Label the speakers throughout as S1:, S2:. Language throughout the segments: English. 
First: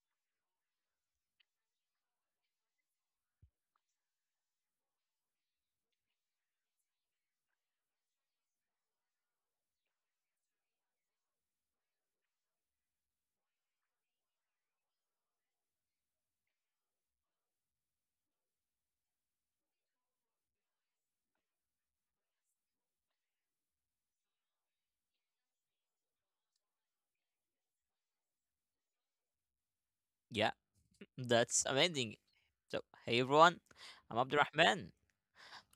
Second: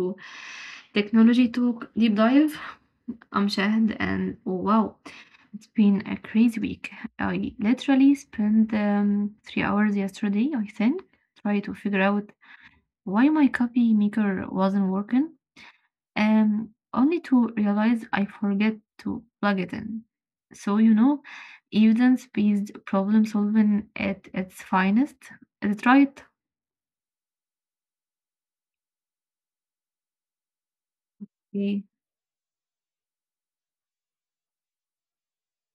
S1: to Technology Talk Deep Dive. I'm Shahad, and oh wow, it's been a crazy week. I literally spent 3 hours yesterday, I think, trying to figure out why my coffee maker wasn't working, only to realize I forget to plug it in. So, you know, evidence-based problem solving at its finest. Is it right?
S2: Yeah, that's
S1: Yeah.
S2: amazing. So, hey everyone, I'm Abdurrahman,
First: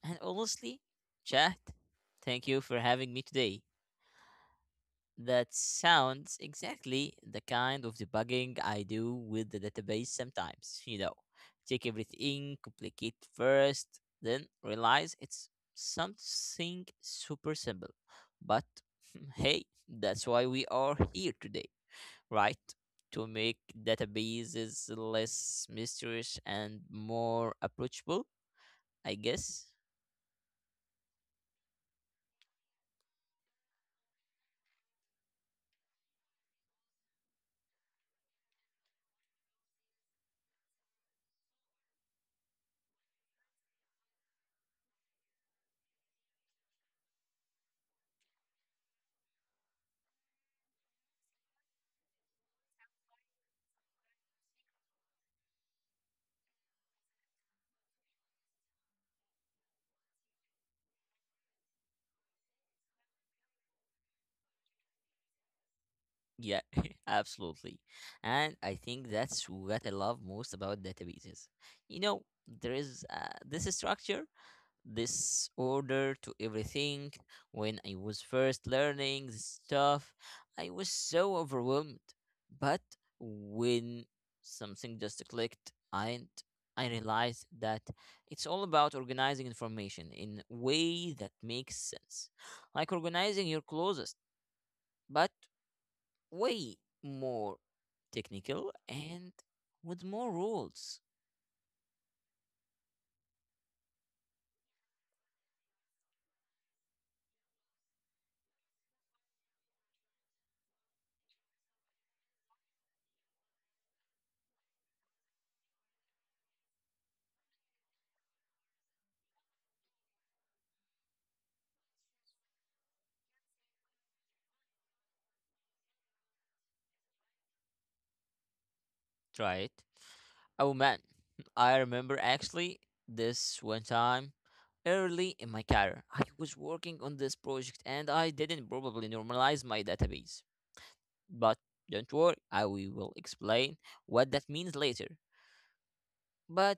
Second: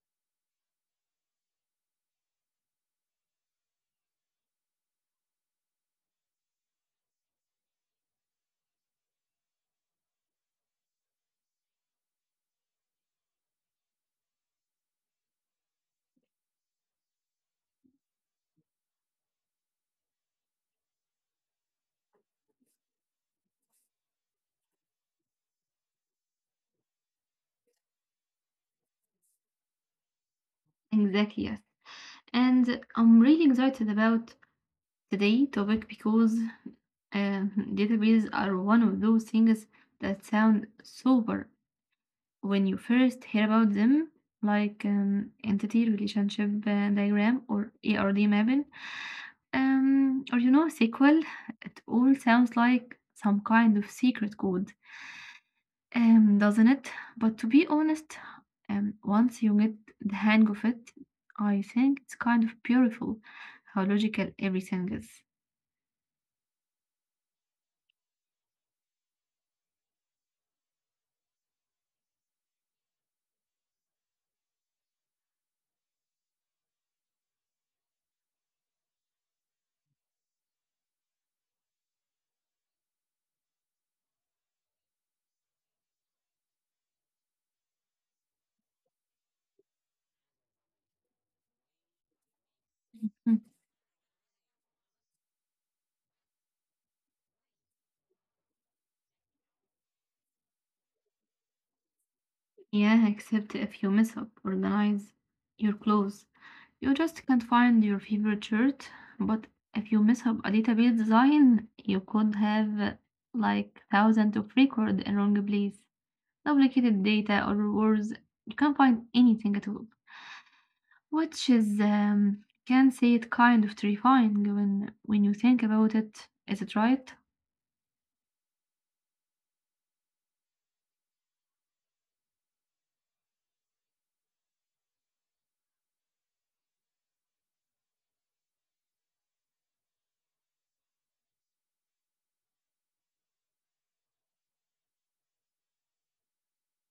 S2: and honestly, chat, thank you for having me today. That sounds exactly the kind of debugging I do with the database sometimes. You know, take everything, complicate first, then realize it's something super simple. But hey, that's why we are here today, right? To make databases less mysterious and more approachable, I guess.
S1: Exactly, and I'm really excited about today topic because databases are one of those things that sound super when you first hear about them, like entity relationship diagram or ERD mapping, or you know SQL. It all sounds like some kind of secret code, doesn't it? But to be honest, once you get the hang of it, I think it's kind of beautiful how logical everything is.
S2: Yeah, absolutely. And I think that's what I love most about databases. You know, there is this structure, this order to everything. When I was first learning this stuff, I was so overwhelmed. But when something just clicked, and I realized that it's all about organizing information in a way that makes sense, like
S1: Mm.
S2: organizing your closest, but way more technical and with more rules.
S1: Yeah, except if you mess up, organize your clothes. You just can't find your favorite shirt, but if you mess up a database design, you could have like thousands of record in wrong place, duplicated data or worse. You can't find anything at all. Which is, can say it kind of terrifying when you think about it. Is it right?
S2: Right. Oh man, I remember actually this one time early in my career. I was working on this project and I didn't probably normalize my database. But don't worry, I we will explain what that means later. But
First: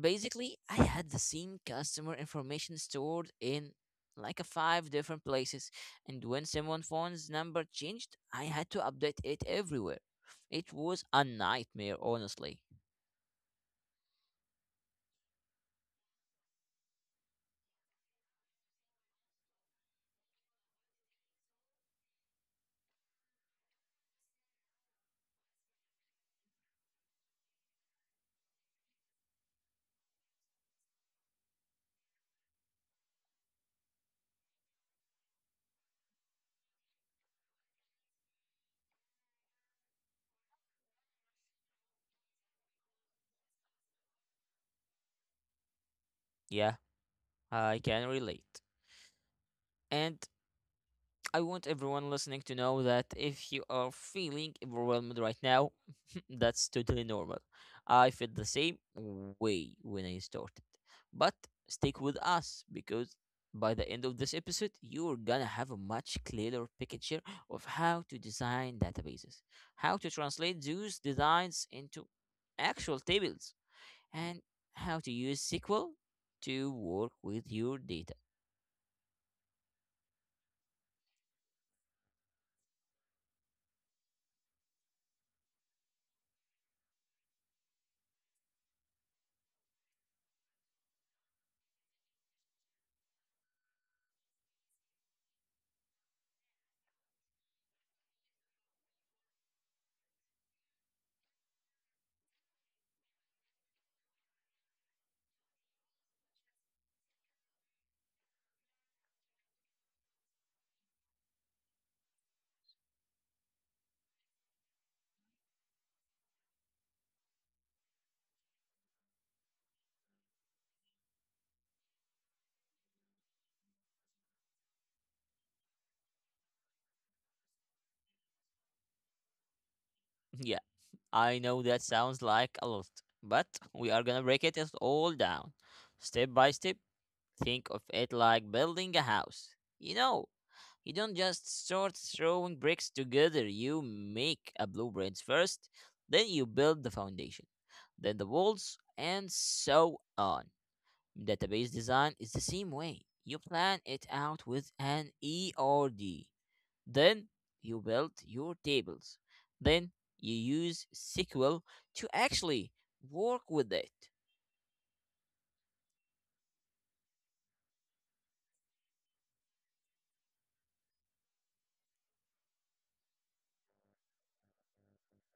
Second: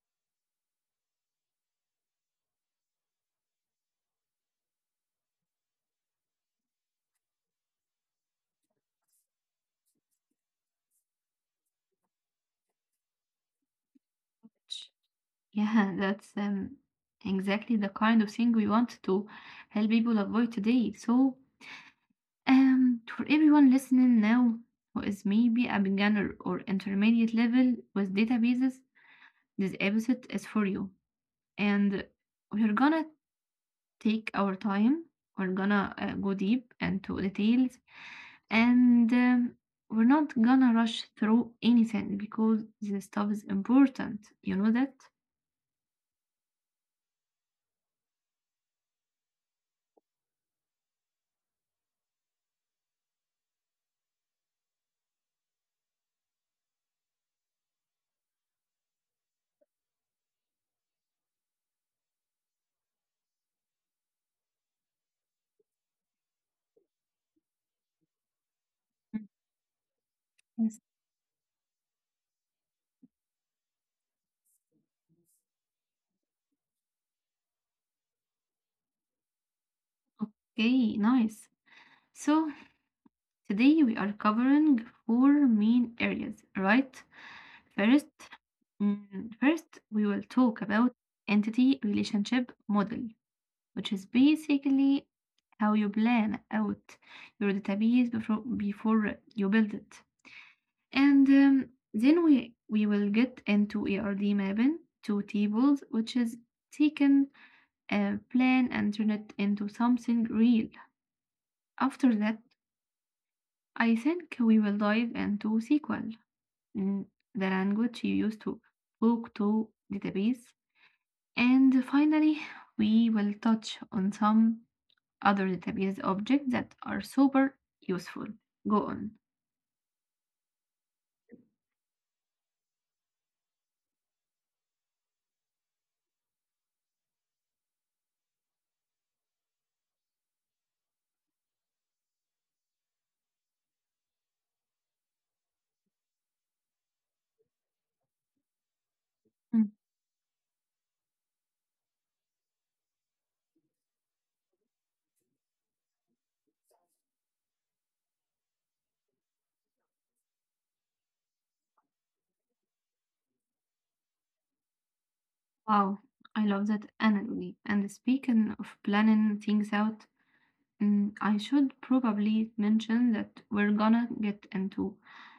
S2: basically, I had the same customer information stored in like a five different places, and when someone phone's number changed, I had to update it everywhere. It was a nightmare, honestly.
S1: Ch- Yeah, that's exactly the kind of thing we want to help people avoid today. So, for everyone listening now who is maybe a beginner or intermediate level with databases, this episode is for you. And we're gonna take our time. We're gonna go deep into details and we're not gonna rush through anything because this stuff is important. You know that?
S2: Yeah, I can relate. And I want everyone listening to know that if you are feeling overwhelmed right now, that's totally normal. I felt the same way when I started. But stick with us because by the end of this episode, you're gonna have a much clearer picture of how to design
S1: Mm.
S2: databases, how to translate
S1: Yes.
S2: those designs into actual tables, and how to use SQL to work with your data.
S1: Okay, nice. So, today we are covering four main areas, right? First, mm, first we will talk about entity relationship model, which is basically how you plan out your database before you build it. And then we will get into ARD mapping to tables, which is taken a plan and turn it into something real. After that, I think we will dive into SQL, mm, the language you use to talk to database. And finally, we will touch on some other database objects that are super useful. Go on.
S2: I know that sounds like a lot, but we are gonna break it is all down. Step by step, think of it like building a house. You know, you don't just start throwing bricks together, you make a blueprints first, then you build the foundation, then the walls, and
S1: Mm.
S2: so on. Database design is the same way. You plan it out with an ERD. Then you build your tables. Then you use SQL to actually work with it.
S1: Wow, I love that analogy. And speaking of planning things out, I should probably mention that we're gonna get into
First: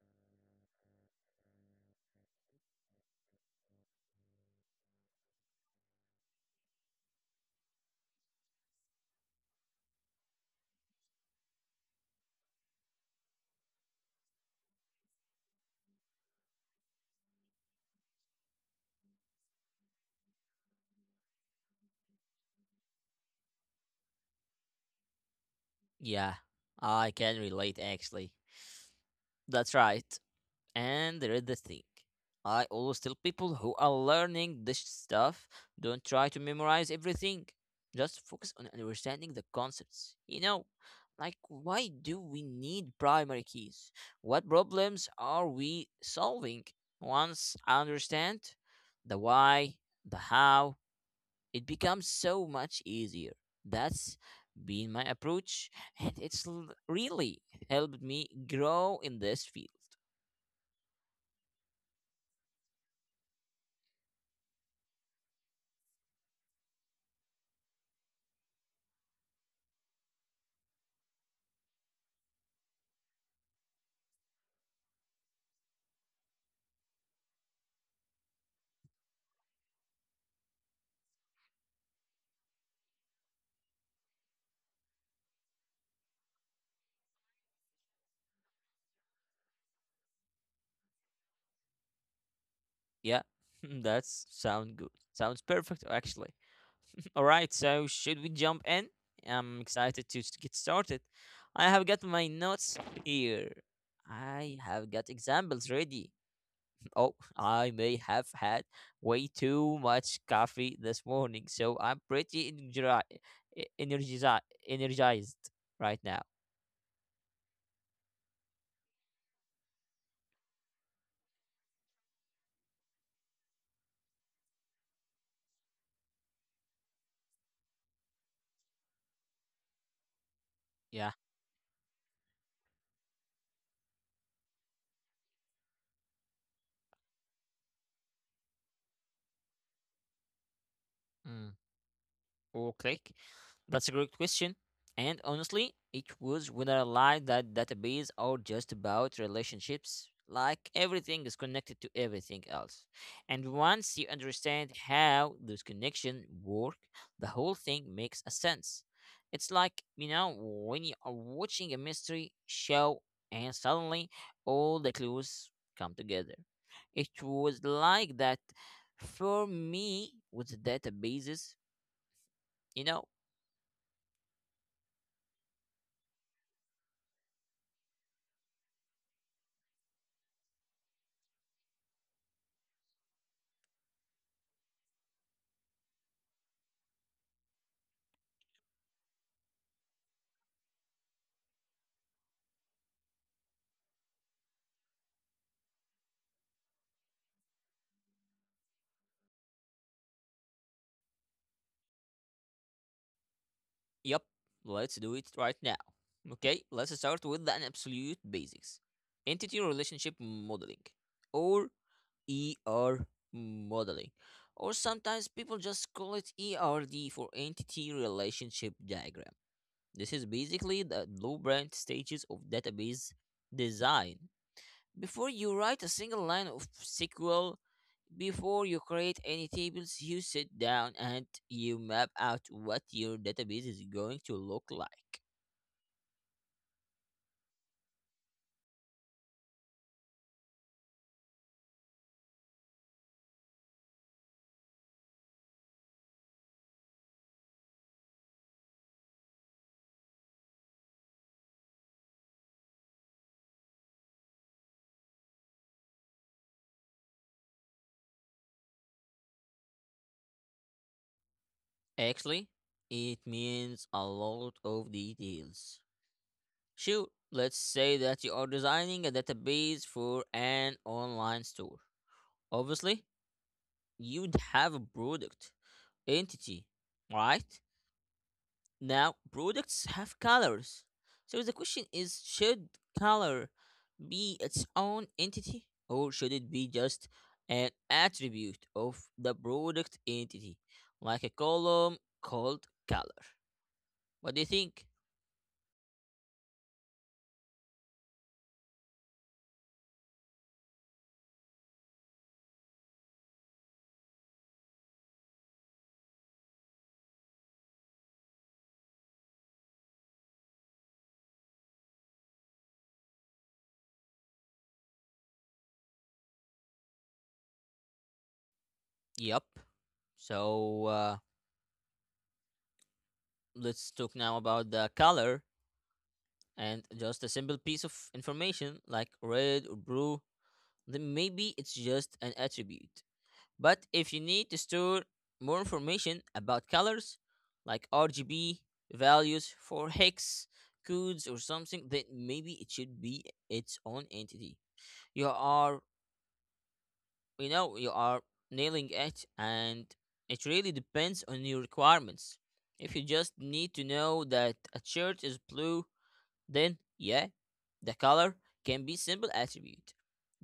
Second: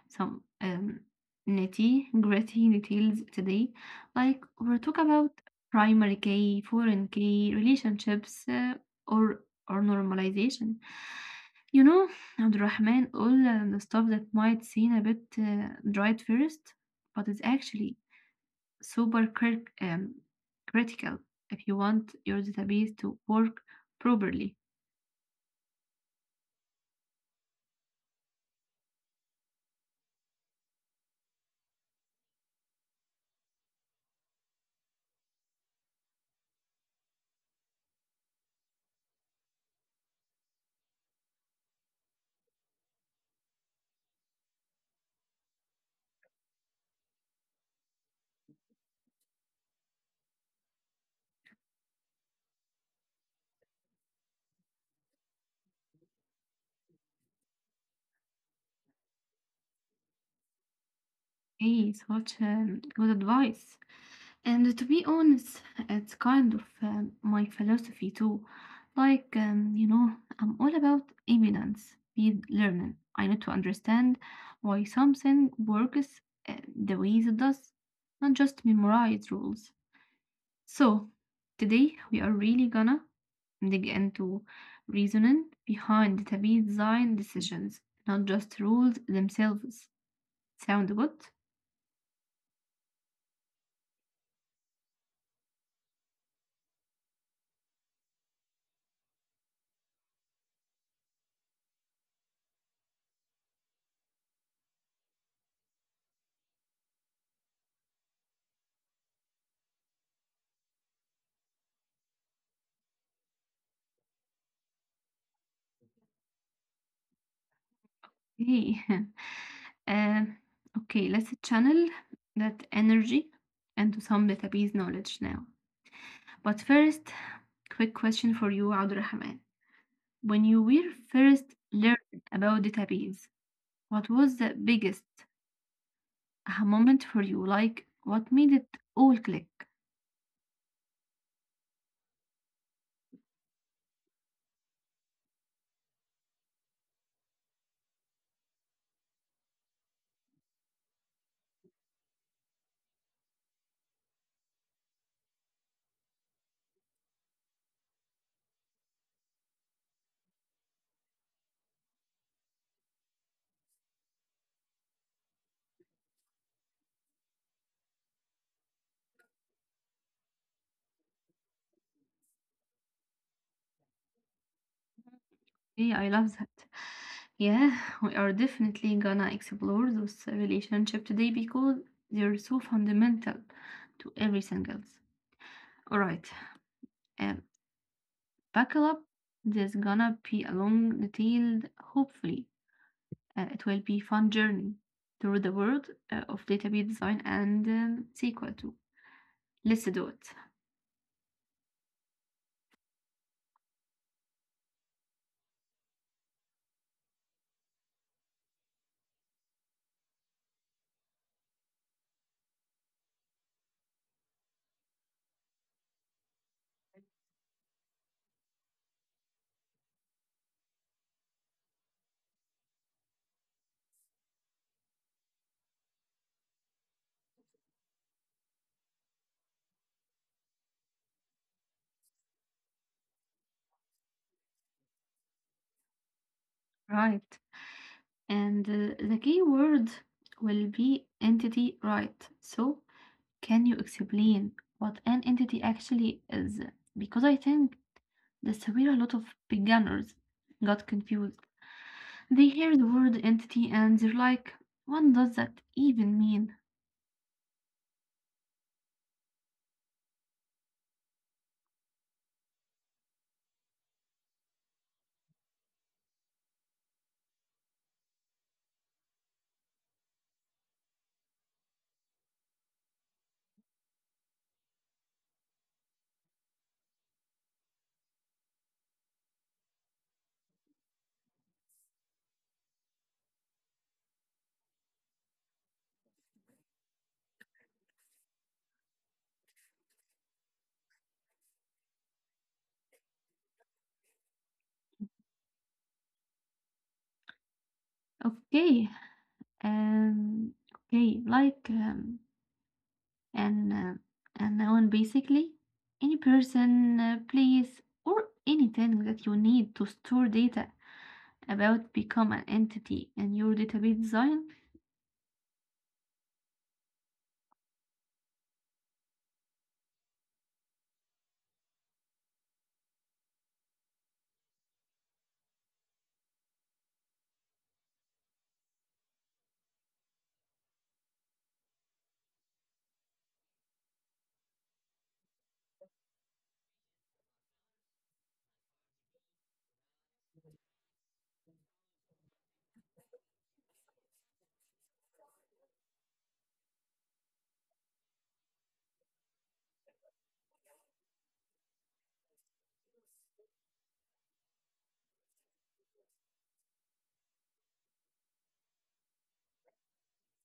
S1: some nitty gritty details today. Like, we'll talk about primary K, foreign K, relationships, or or normalization. You know, Abdurrahman, all the stuff that might seem a bit dry at first, but it's actually super critical if you want your database to work properly.
S2: Yeah, I can relate actually. That's right. And there is the thing. I always tell people who are learning this stuff, don't try to memorize everything. Just focus on understanding the concepts. You know, like why do we need primary keys? What problems are we solving? Once I understand the why, the how, it becomes so much easier. That's been my approach, and it's really helped me grow in this field.
S1: Hey, such good advice. And to be honest, it's kind of my philosophy too. Like, you know, I'm all about evidence based learning. I need to understand why something works uh, the way it does, not just memorize rules. So, today we are really gonna dig into reasoning behind database design decisions, not just rules themselves. Sound good?
S2: Yeah, that's sound good. Sounds perfect, actually. All right, so should we jump in? I'm excited to get started. I have got my notes here. I have got examples ready. Oh, I may have had way too much coffee this morning, so I'm energized right now.
S1: Hey. Um, okay, let's channel that energy into some database knowledge now. But first, quick question for you, Abdulrahman. When you were
S2: Yeah.
S1: first learning about database, what was the biggest aha moment for you? Like, what made it all click?
S2: Hmm. Or click? That's a great question. And honestly, it was when I realized that databases are just about relationships. Like everything is connected to everything else. And once you understand how those connections work, the whole thing makes a sense. It's like, you know, when you are watching a mystery show and suddenly all the clues come together. It was like that for me with databases. You know,
S1: Okay, I love that. Yeah, we are definitely gonna explore those relationship today because they're so fundamental to everything else. All right. um, Buckle up. There's gonna be a long, detailed, hopefully, it will be fun journey through the world of database design and SQL too. Let's do it.
S2: yep, let's do it right now. Okay, let's start with the absolute basics, entity relationship modeling, or ER modeling, or sometimes people just call it ERD for entity relationship diagram. This is basically the blueprint stages of database design. Before you write a single line of SQL, before you create any tables, you sit down and you map out what your database is going to look like.
S1: Right. And the key word will be entity right. So, can you explain what an entity actually is? Because I think that's where a lot of beginners got confused. They hear the word entity and they're like, what does that even mean?
S2: Actually, it means a lot of details. Sure, let's say that you are designing a database for an online store. Obviously, you'd have a product entity, right? Now, products have colors. So the question is, should color be its own entity, or should it be just an attribute of the product entity, like a column called color? What do you think?
S1: Okay, okay, like an A noun basically, any person, place, or anything that you need to store data about become an entity in your database design.
S2: Yep. So let's talk now about the color and just a simple piece of information like red or blue. Then maybe it's just an attribute. But if you need to store more information about colors, like RGB values for hex codes or something, then maybe it should be its own entity. You are you know you are nailing it, and it really depends on your requirements. If you just need to know that a shirt is blue, then yeah, the color can be simple attribute,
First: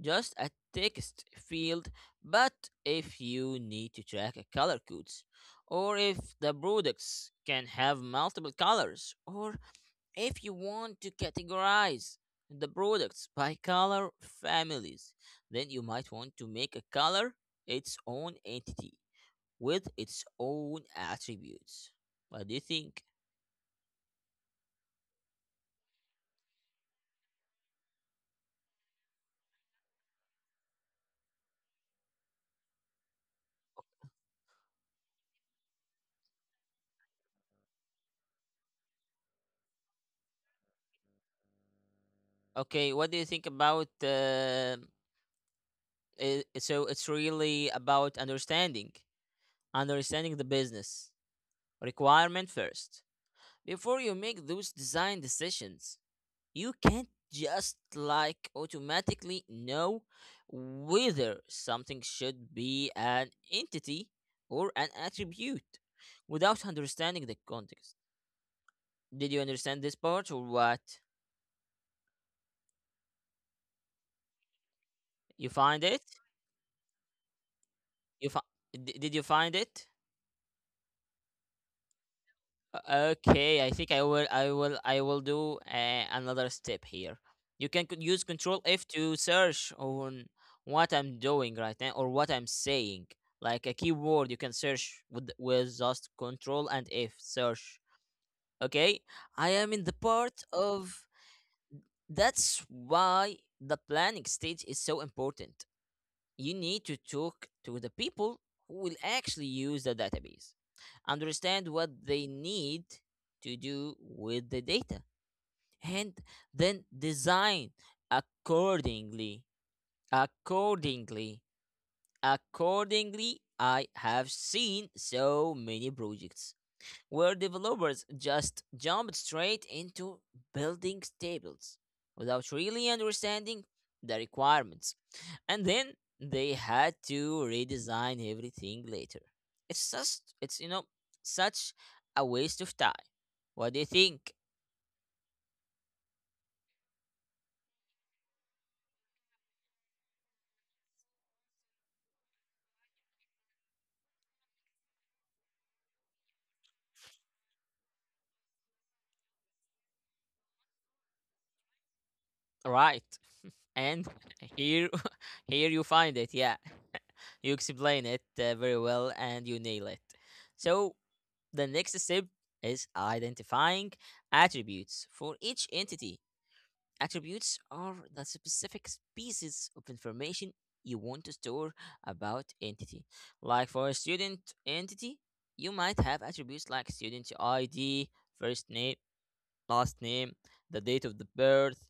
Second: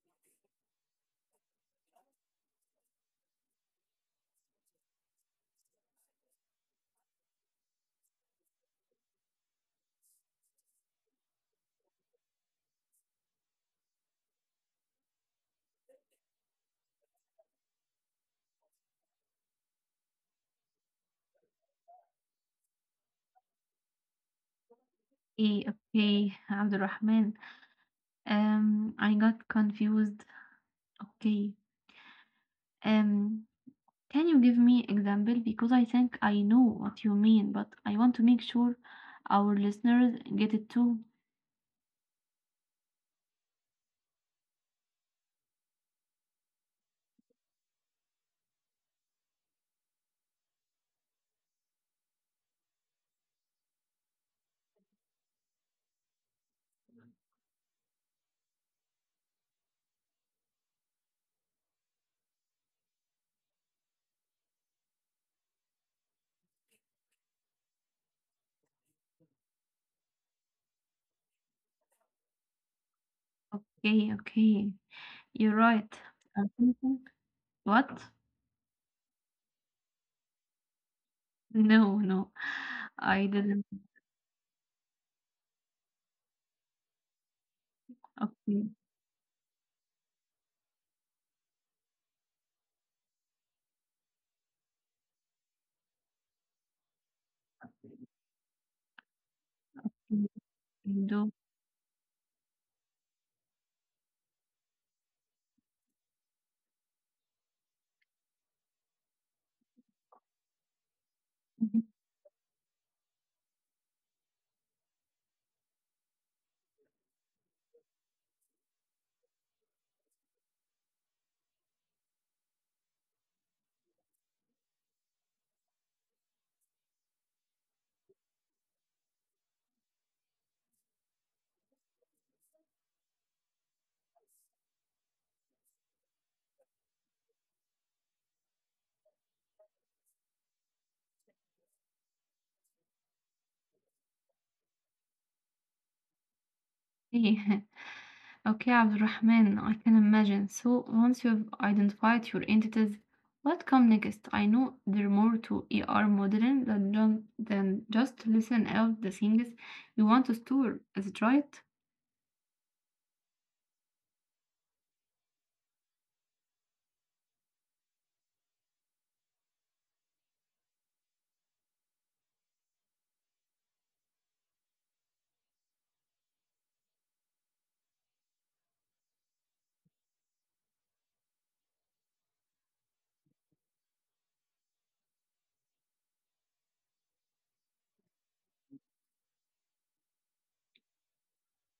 S2: just a text field. But if you need to track a color codes, or if the products can have multiple colors, or if you want to categorize the products by color families, then you might want to make a color its own entity with its own attributes. What do you think?
S1: Okay, okay, Abdulrahman. I got confused. Okay, um, Can you give me example? Because I think I know what you mean, but I want to make sure our listeners get it too.
S2: Okay, what do you think about? I so it's really about understanding the business requirement first before you make those design decisions. You can't just like automatically know whether something should be an entity or an attribute without understanding the context. Did you understand this part or what?
S1: Okay, okay.
S2: You
S1: You're
S2: find
S1: right.
S2: it?
S1: I'm thinking- What?
S2: You fi- did you find it?
S1: No, no. I
S2: Okay, I
S1: didn't.
S2: think I will do another step here. You can use control
S1: Okay.
S2: F to search on what I'm doing right now or what I'm saying. Like a keyword you can search with just control and F search. Okay? I am in the
S1: You
S2: part of
S1: do.
S2: that's why the planning stage is so important. You need to talk to the people who will actually use the database, understand what they need to do with the data, and then design accordingly. Accordingly, accordingly, I have seen so many projects where developers just jumped straight into building tables without really understanding the requirements. And then they had to redesign everything later. It's just it's you know such a waste of time. What do you think?
S1: Okay, Abdurrahman, I can imagine. So once you've identified your entities, what come next? I know there are more to ER modeling than, than just listen out the things you want to store. Is it right?
S2: Right. And here here you find it. Yeah. you explain it very well and you nail it. So the next step is identifying attributes for each entity. Attributes are the specific pieces of information you want to store about entity. Like for a student entity, you might have attributes like student ID, first name, last name, the date of the birth,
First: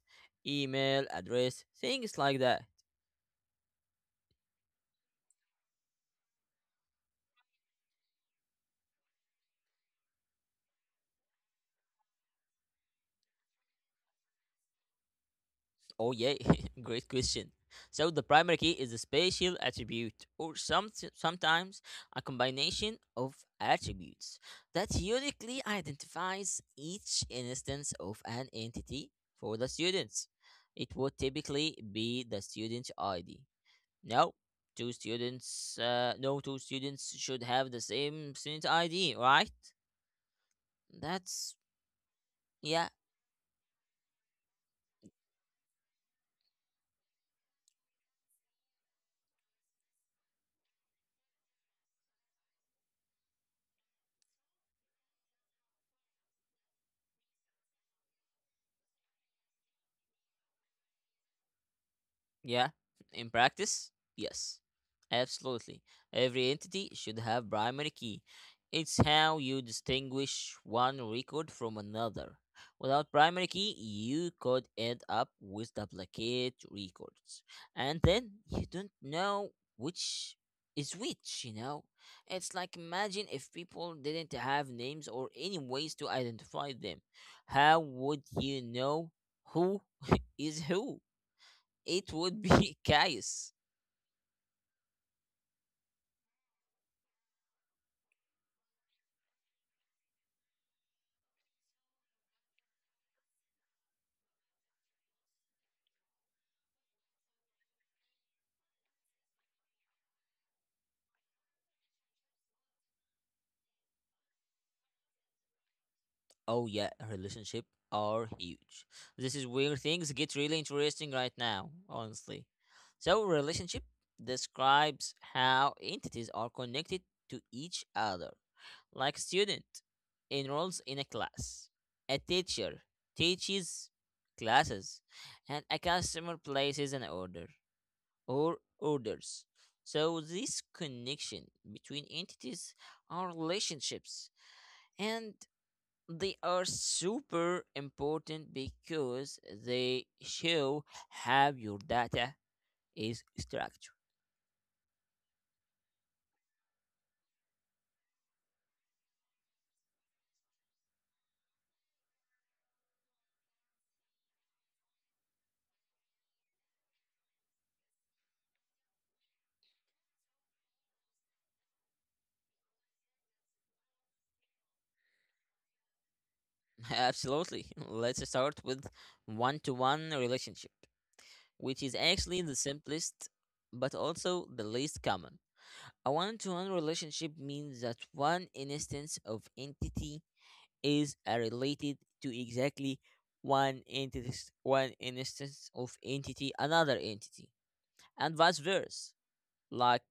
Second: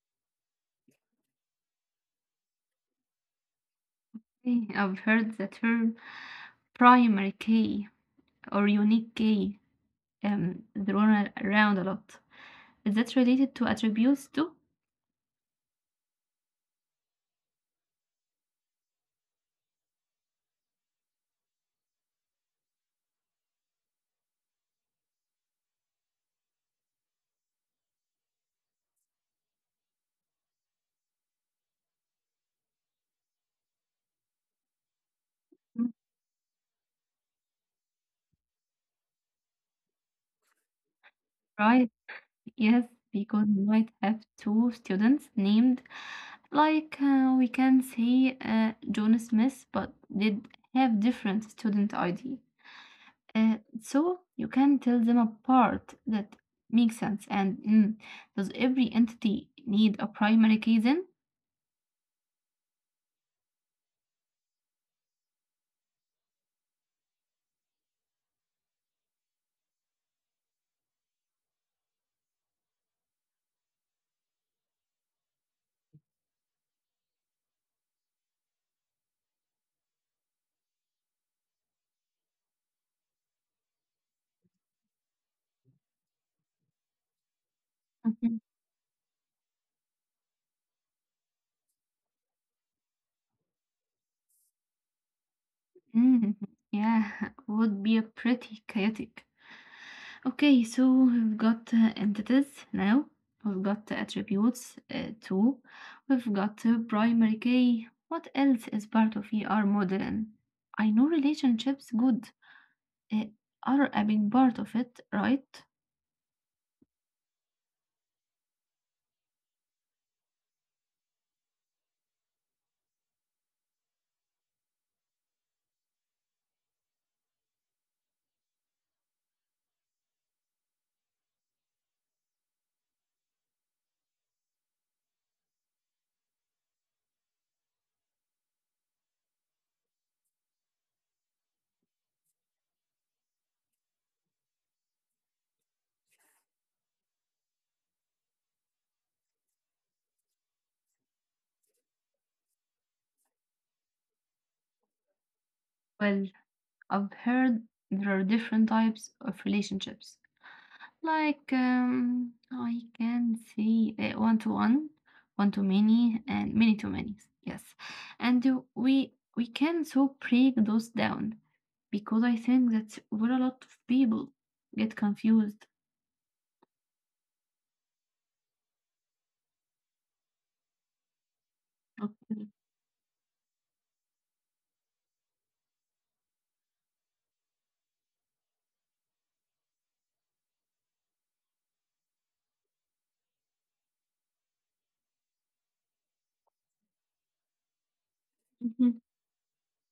S2: email address, things like that.
S1: Hey, I've heard the term primary key or unique key thrown around a lot. Is that related to attributes too?
S2: Oh, yeah, great question. So, the primary key is a spatial attribute, or sometimes a combination of attributes that uniquely identifies each instance of an entity for the students. It would typically be the student ID. No,
S1: Mm.
S2: no two students should have the same student ID, right? That's,
S1: Right, yes,
S2: yeah,
S1: because you might have two students named like we can say John Smith, but did have different student ID. Uh, so you can tell them apart, that makes sense. And does every entity need a primary key then?
S2: yeah, in practice, yes, absolutely. Every entity should have primary key. It's how you distinguish one record from another. Without primary key, you could end up with duplicate records. And then you don't know which is which, you know? It's like imagine if people didn't have names or any ways to identify them. How
S1: Mhm.
S2: would you know who is who? It would be chaos.
S1: Mm, yeah, would be a pretty chaotic. Okay, so we've got entities now, we've got attributes too, we've got primary key. What else is part of ER modeling? I know relationships good uh, are a big part of it, right?
S2: Oh yeah, relationship are huge. This is where things get really interesting right now, honestly. So relationship describes how entities are connected to each other. Like student enrolls in a class, a teacher teaches classes, and a customer places an order or orders. So this connection between entities are relationships, and they are super important because they show how your data is structured.
S1: Well, I've heard there are different types of relationships. Like, oh, I can see one to one, one to many, and many to many. Yes, and we can so break those down because I think that's where a lot of people get confused.
S2: Absolutely. Let's start with one to one relationship, which is actually the
S1: Okay.
S2: simplest but also the least common. A one to one relationship means that one instance of entity is related to exactly one entity, one instance of entity, another entity, and vice versa.
S1: Mhm,
S2: Like,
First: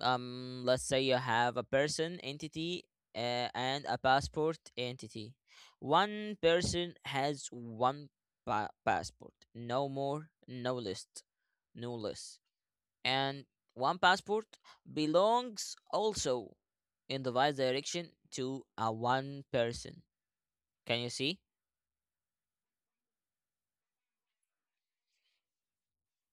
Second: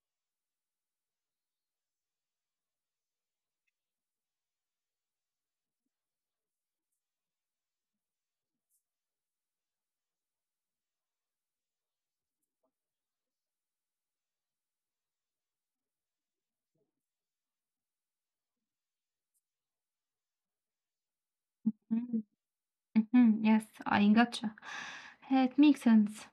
S2: let's say you have a person entity and a passport entity. One person has one passport, no more, no list, no less, and one passport belongs also in the vice direction to a one person. Can you see?
S1: mhm, mhm. Yes, I gotcha. It makes sense.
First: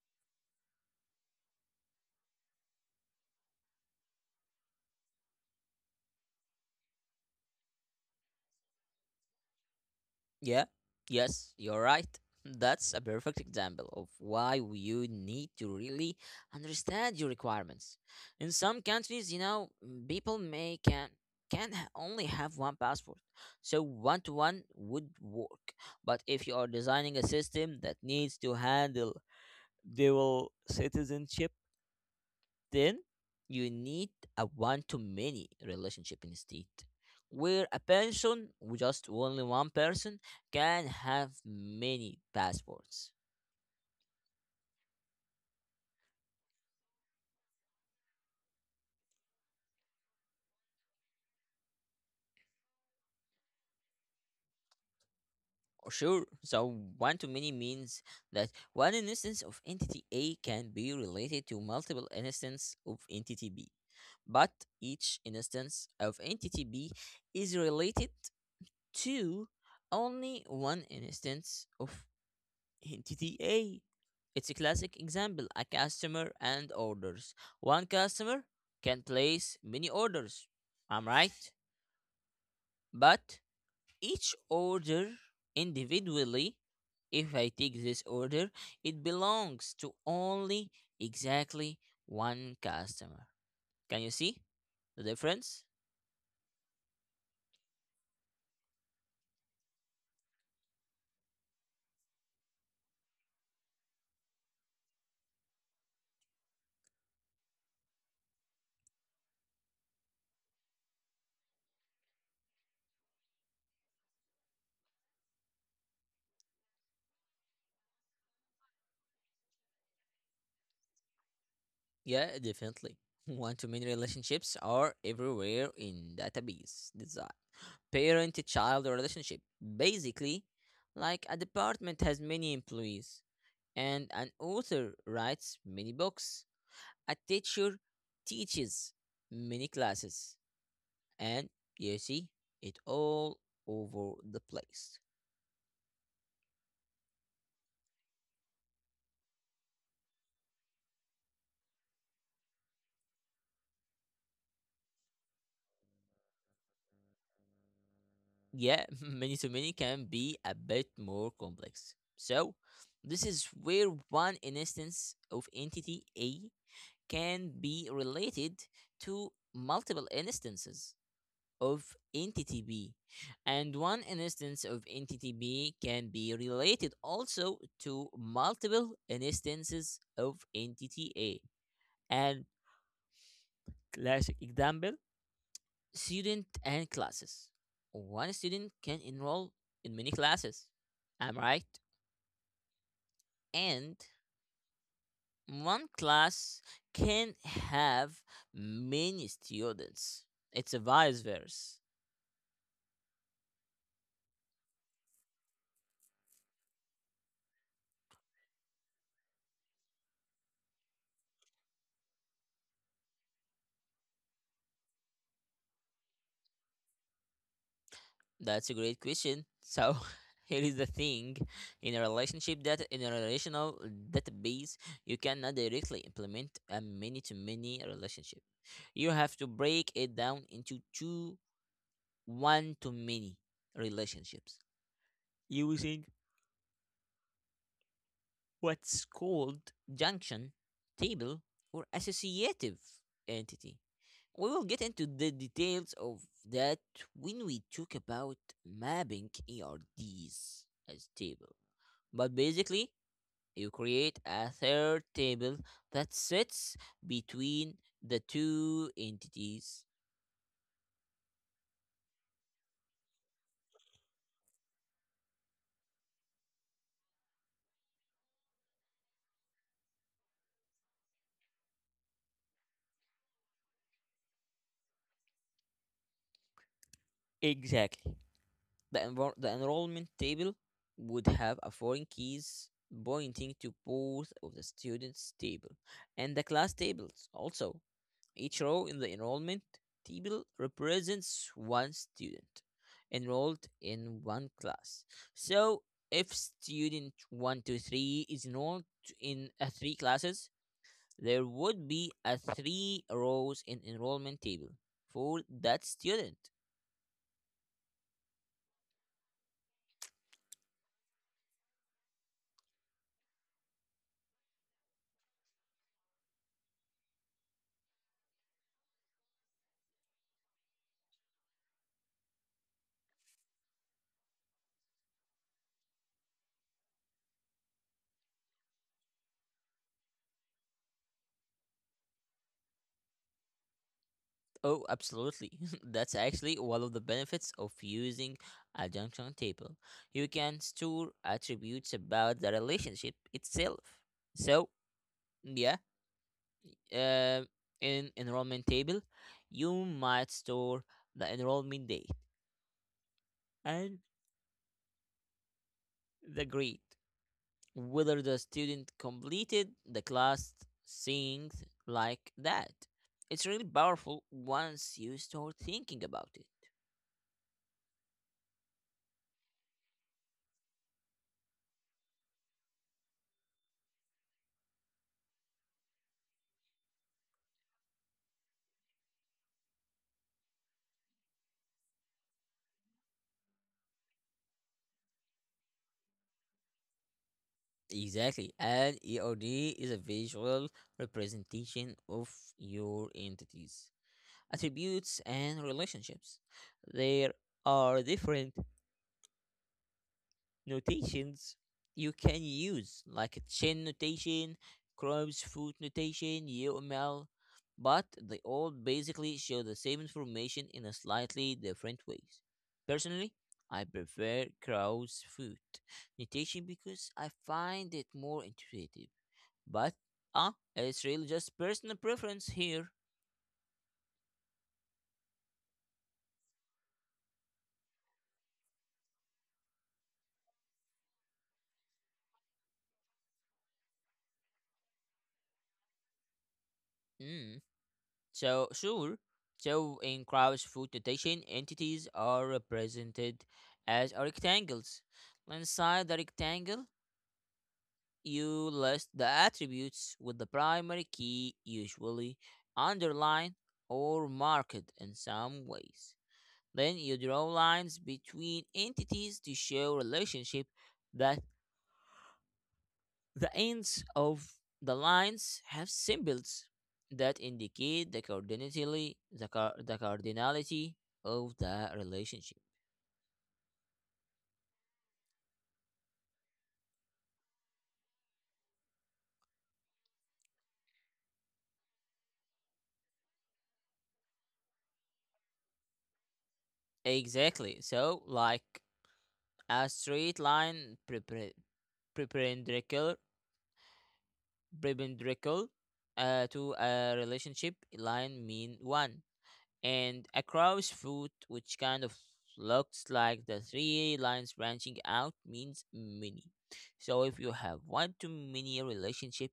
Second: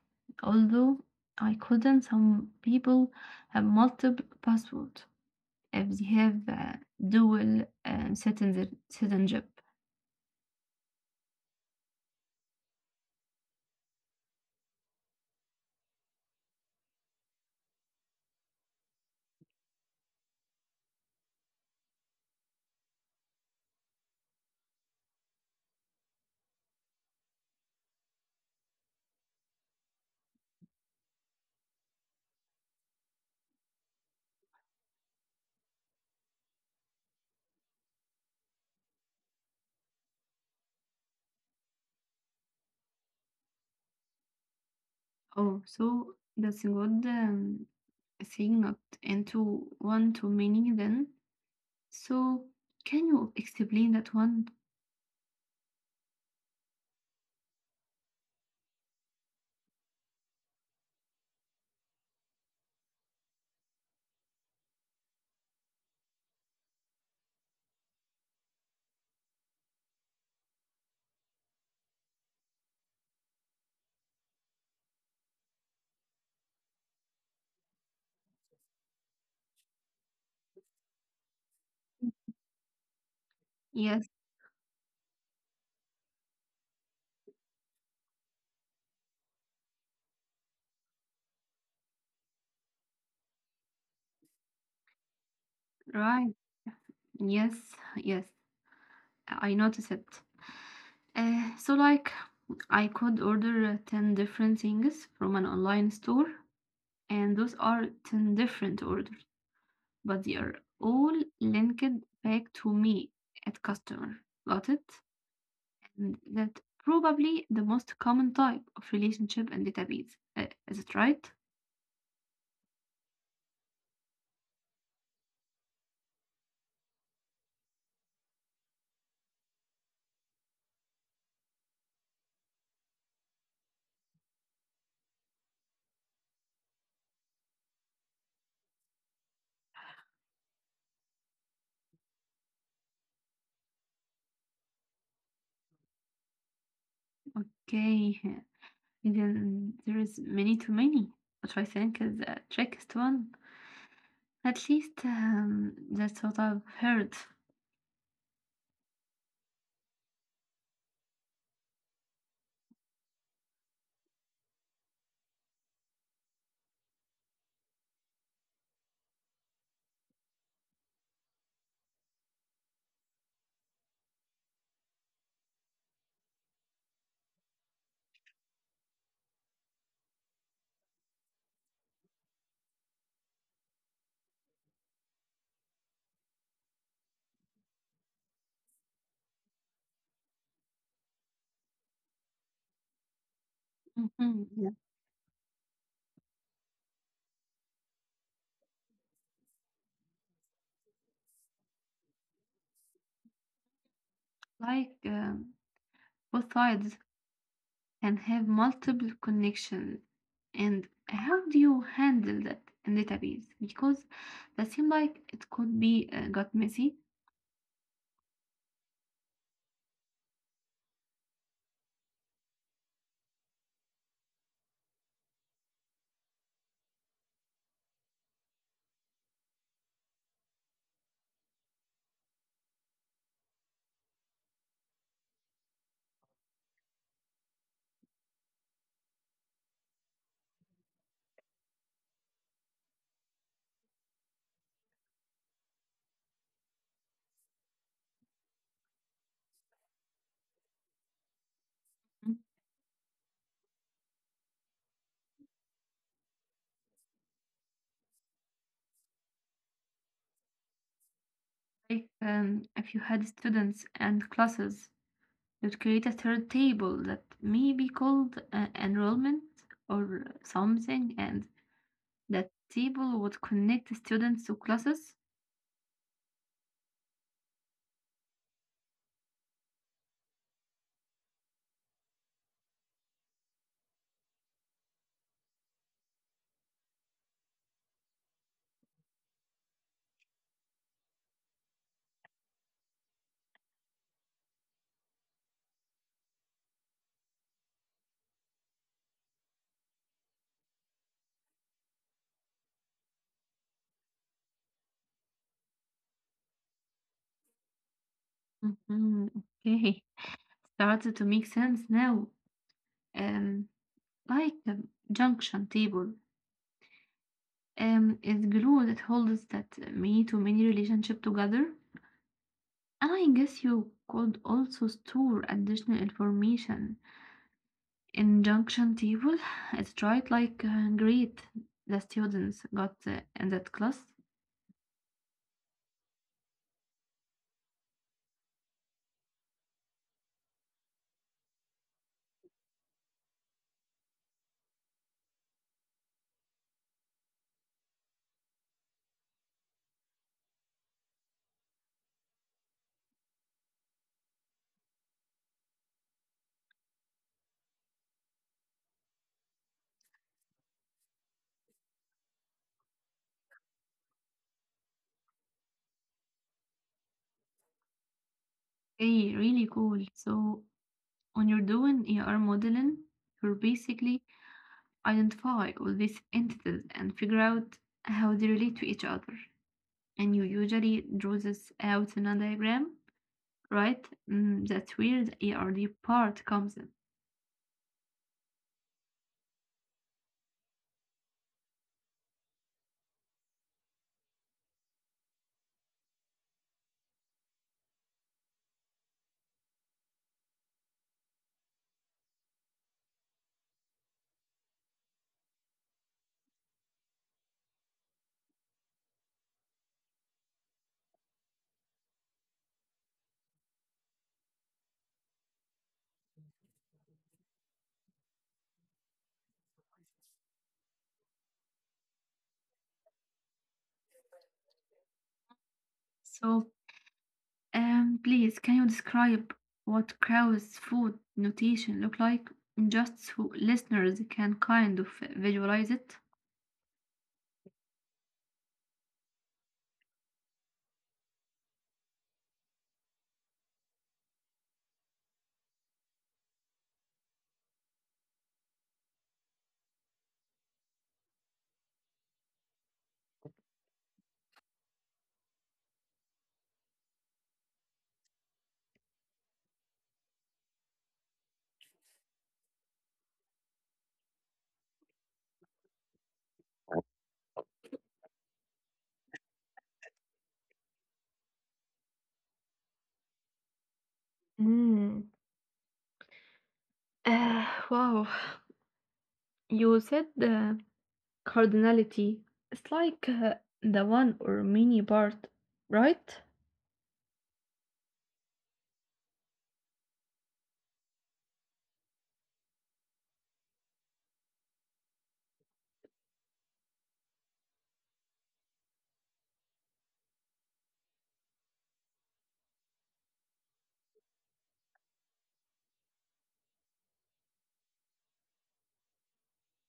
S1: Although I couldn't, some people have multiple passwords if they have dual citizenship.
S2: Yeah. Yes, you're right. That's a perfect example of why you need to really understand your requirements. In some countries, you know, people may only have one passport. So one to one would work. But if you are designing a system that needs to handle dual citizenship, then you need a one to many relationship instead, where a person with just only one person can have many passports.
S1: Oh, so that's a good thing, not into one too many then. So can you explain that one?
S2: Oh, sure, so one to many means that one instance of entity A can be related to multiple instances of entity B, but each instance of entity B is related to only one instance of In TTA, it's a classic example a customer and orders. One customer can place many orders. I'm right. But
S1: Yes,
S2: each order individually, if I take this order, it belongs to only exactly one customer. Can you see the difference?
S1: right. Yes, yes, I noticed it. So like I could order 10 different things from an online store, and those are 10 different orders, but they are all linked back to me at customer. Got it? That's probably the most common type of relationship and database. Is it right?
S2: Yeah, definitely. One to many relationships are everywhere in database design. Parent child relationship. Basically, like a department has many employees, and an author writes many books, a teacher teaches many classes, and you see it all over the place.
S1: Okay, then there is many too many, but I think is the trickiest one. At least that's what I've heard.
S2: Yeah, many to many can be a bit more complex. So, this is where one instance of entity A can be related to multiple instances of entity B, and one instance of entity B can be related also to multiple instances of entity A. And classic example student and classes. One student can enroll in many classes. Am I right? And
S1: Mhm, yeah.
S2: one class can have many students. It's a vice versa.
S1: Like both sides can have multiple connections, and how do you handle that in database? Because that seems like it could be got messy.
S2: That's a great question. So, here is the thing. In a relationship data in a relational database, you cannot directly implement a many to many relationship. You have to break it down into two one to many relationships using what's called junction table or associative entity. We will get into the details of that when we talk about mapping ERDs as table. But basically, you create a third table that sits between the two entities.
S1: Like, if you had students and classes, you'd create a third table that may be called enrollment or something, and that table would connect students to classes.
S2: Exactly. The enrollment table would have a foreign keys pointing to both of the students' table and the class tables. Also, each row in the enrollment table represents one student enrolled in one class. So, if student 123 is enrolled in three classes, there would be a three rows in enrollment table for that student.
S1: Mhm. Okay, started to make sense now. Um, like a junction table. Is glue that holds that many-to-many relationship together. And I guess you could also store additional information injunction table. It's right like great. The students got in that class.
S2: Oh, absolutely. That's actually one of the benefits of using a junction table. You can store attributes about the relationship itself. So, yeah, um, in enrollment table, you might store the enrollment date and the grade whether the student completed the class things like that. It's really powerful once you start thinking about it.
S1: Hey, really cool. So when you're doing ER modeling, you're basically identify all these entities and figure out how they relate to each other. And you usually draw this out in a diagram, right? That's where the ERD part comes in.
S2: Exactly. And ERD is a visual representation of your entities, attributes, and relationships. There are different notations you can use, like a chain notation, Grimm's foot notation, UML, but they all basically show the same information in a slightly different ways. Personally, I prefer crow's foot notation because I find it more intuitive. But it's really just personal preference here.
S1: So please, can you describe what Krauss food notation look like, just so listeners can kind of visualize it?
S2: Mm. So, sure. So, in Kraus food notation, entities are represented as rectangles. Inside the rectangle, you list the attributes with the primary key usually underlined or marked in some ways. Then you draw lines between entities to show relationship that the ends of the lines have symbols that indicate the cardinality, the cardinality of the relationship.
S1: Mm. Wow. You said the cardinality. It's like the one or mini part, right?
S2: Exactly. So, like a straight line perpendicular perpendicular to a relationship line mean one, and a cross foot, which kind of looks like the three lines branching out, means many. So if you have one too many relationship.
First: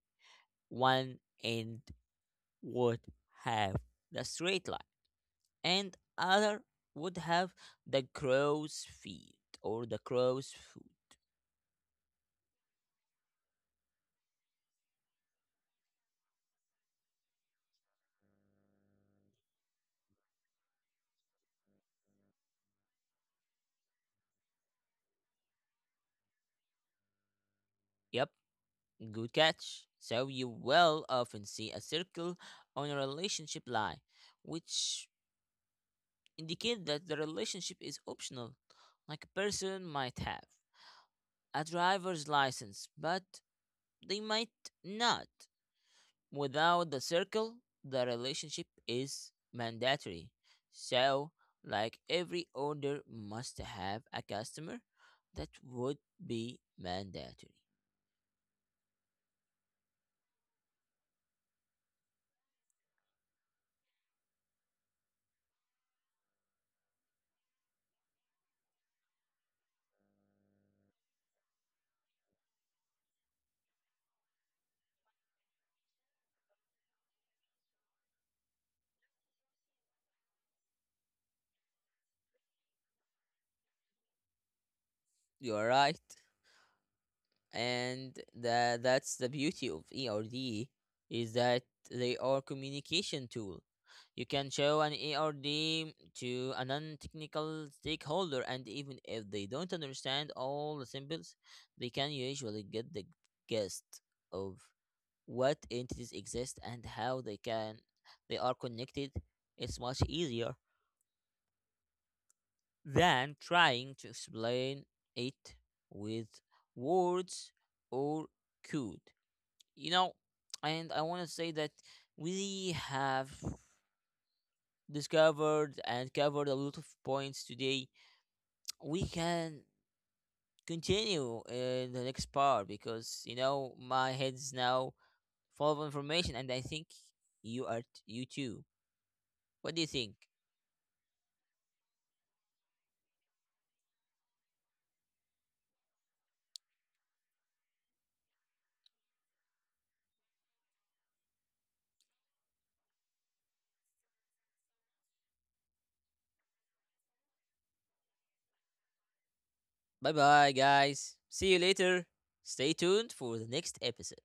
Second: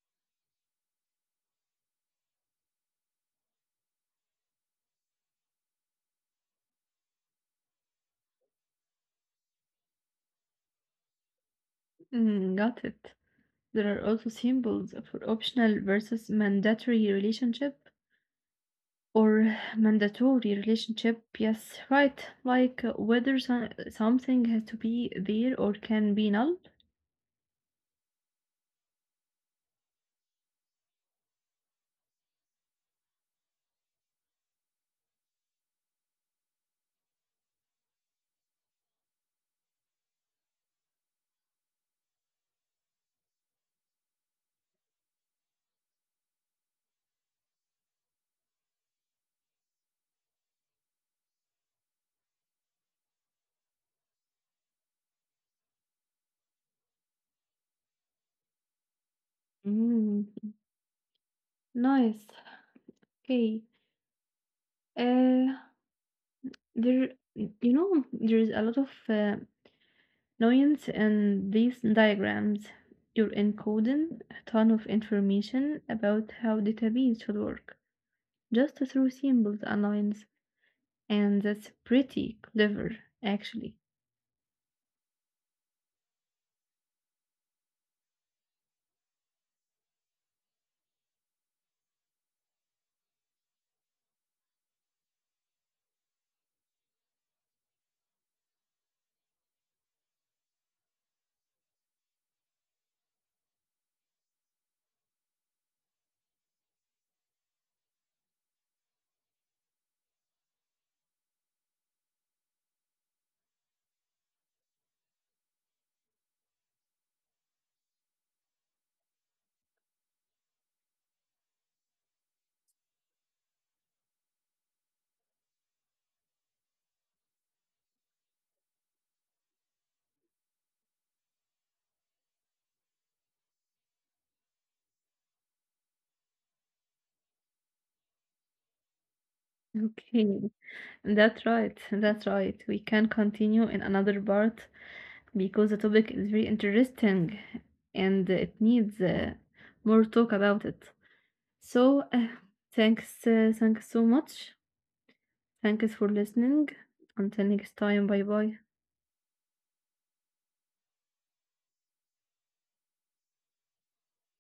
S2: One end would have the straight line, and other would have the crow's feet or the crow's foot.
S1: Got it. There are also symbols for optional versus mandatory relationship or mandatory relationship. Yes, right. Like whether something has to be there or can be null.
S2: Yep, good catch. So you will often see a circle on a relationship line, which indicate that the relationship is optional, like a person might have a driver's license, but they might not. Without the circle, the relationship is mandatory. So, like every order must have a customer, that would be mandatory.
S1: Mm, nice. Okay. Uh, there, you know, there is a lot of nuance in these diagrams. You're encoding a ton of information about how database should work just through symbols and lines, and that's pretty clever, actually.
S2: You're right. And that's the beauty of ERD is that they are communication tool. You can show an ERD to a non-technical stakeholder, and even if they don't understand all the symbols, they can usually get the gist of what entities exist and how they are connected. It's much easier than trying to explain it with words or code you know, and I want to say that we have discovered and covered a lot of points today. We can continue in the next part because my head's now full of information, and I think you too. What do you think?
S1: Okay. That's right, that's right. We can continue in another part because the topic is very interesting and it needs more talk about it. So, thanks, thanks so much. Thanks for listening. Until next time, bye bye.
S2: Bye bye, guys. See you later. Stay tuned for the next episode.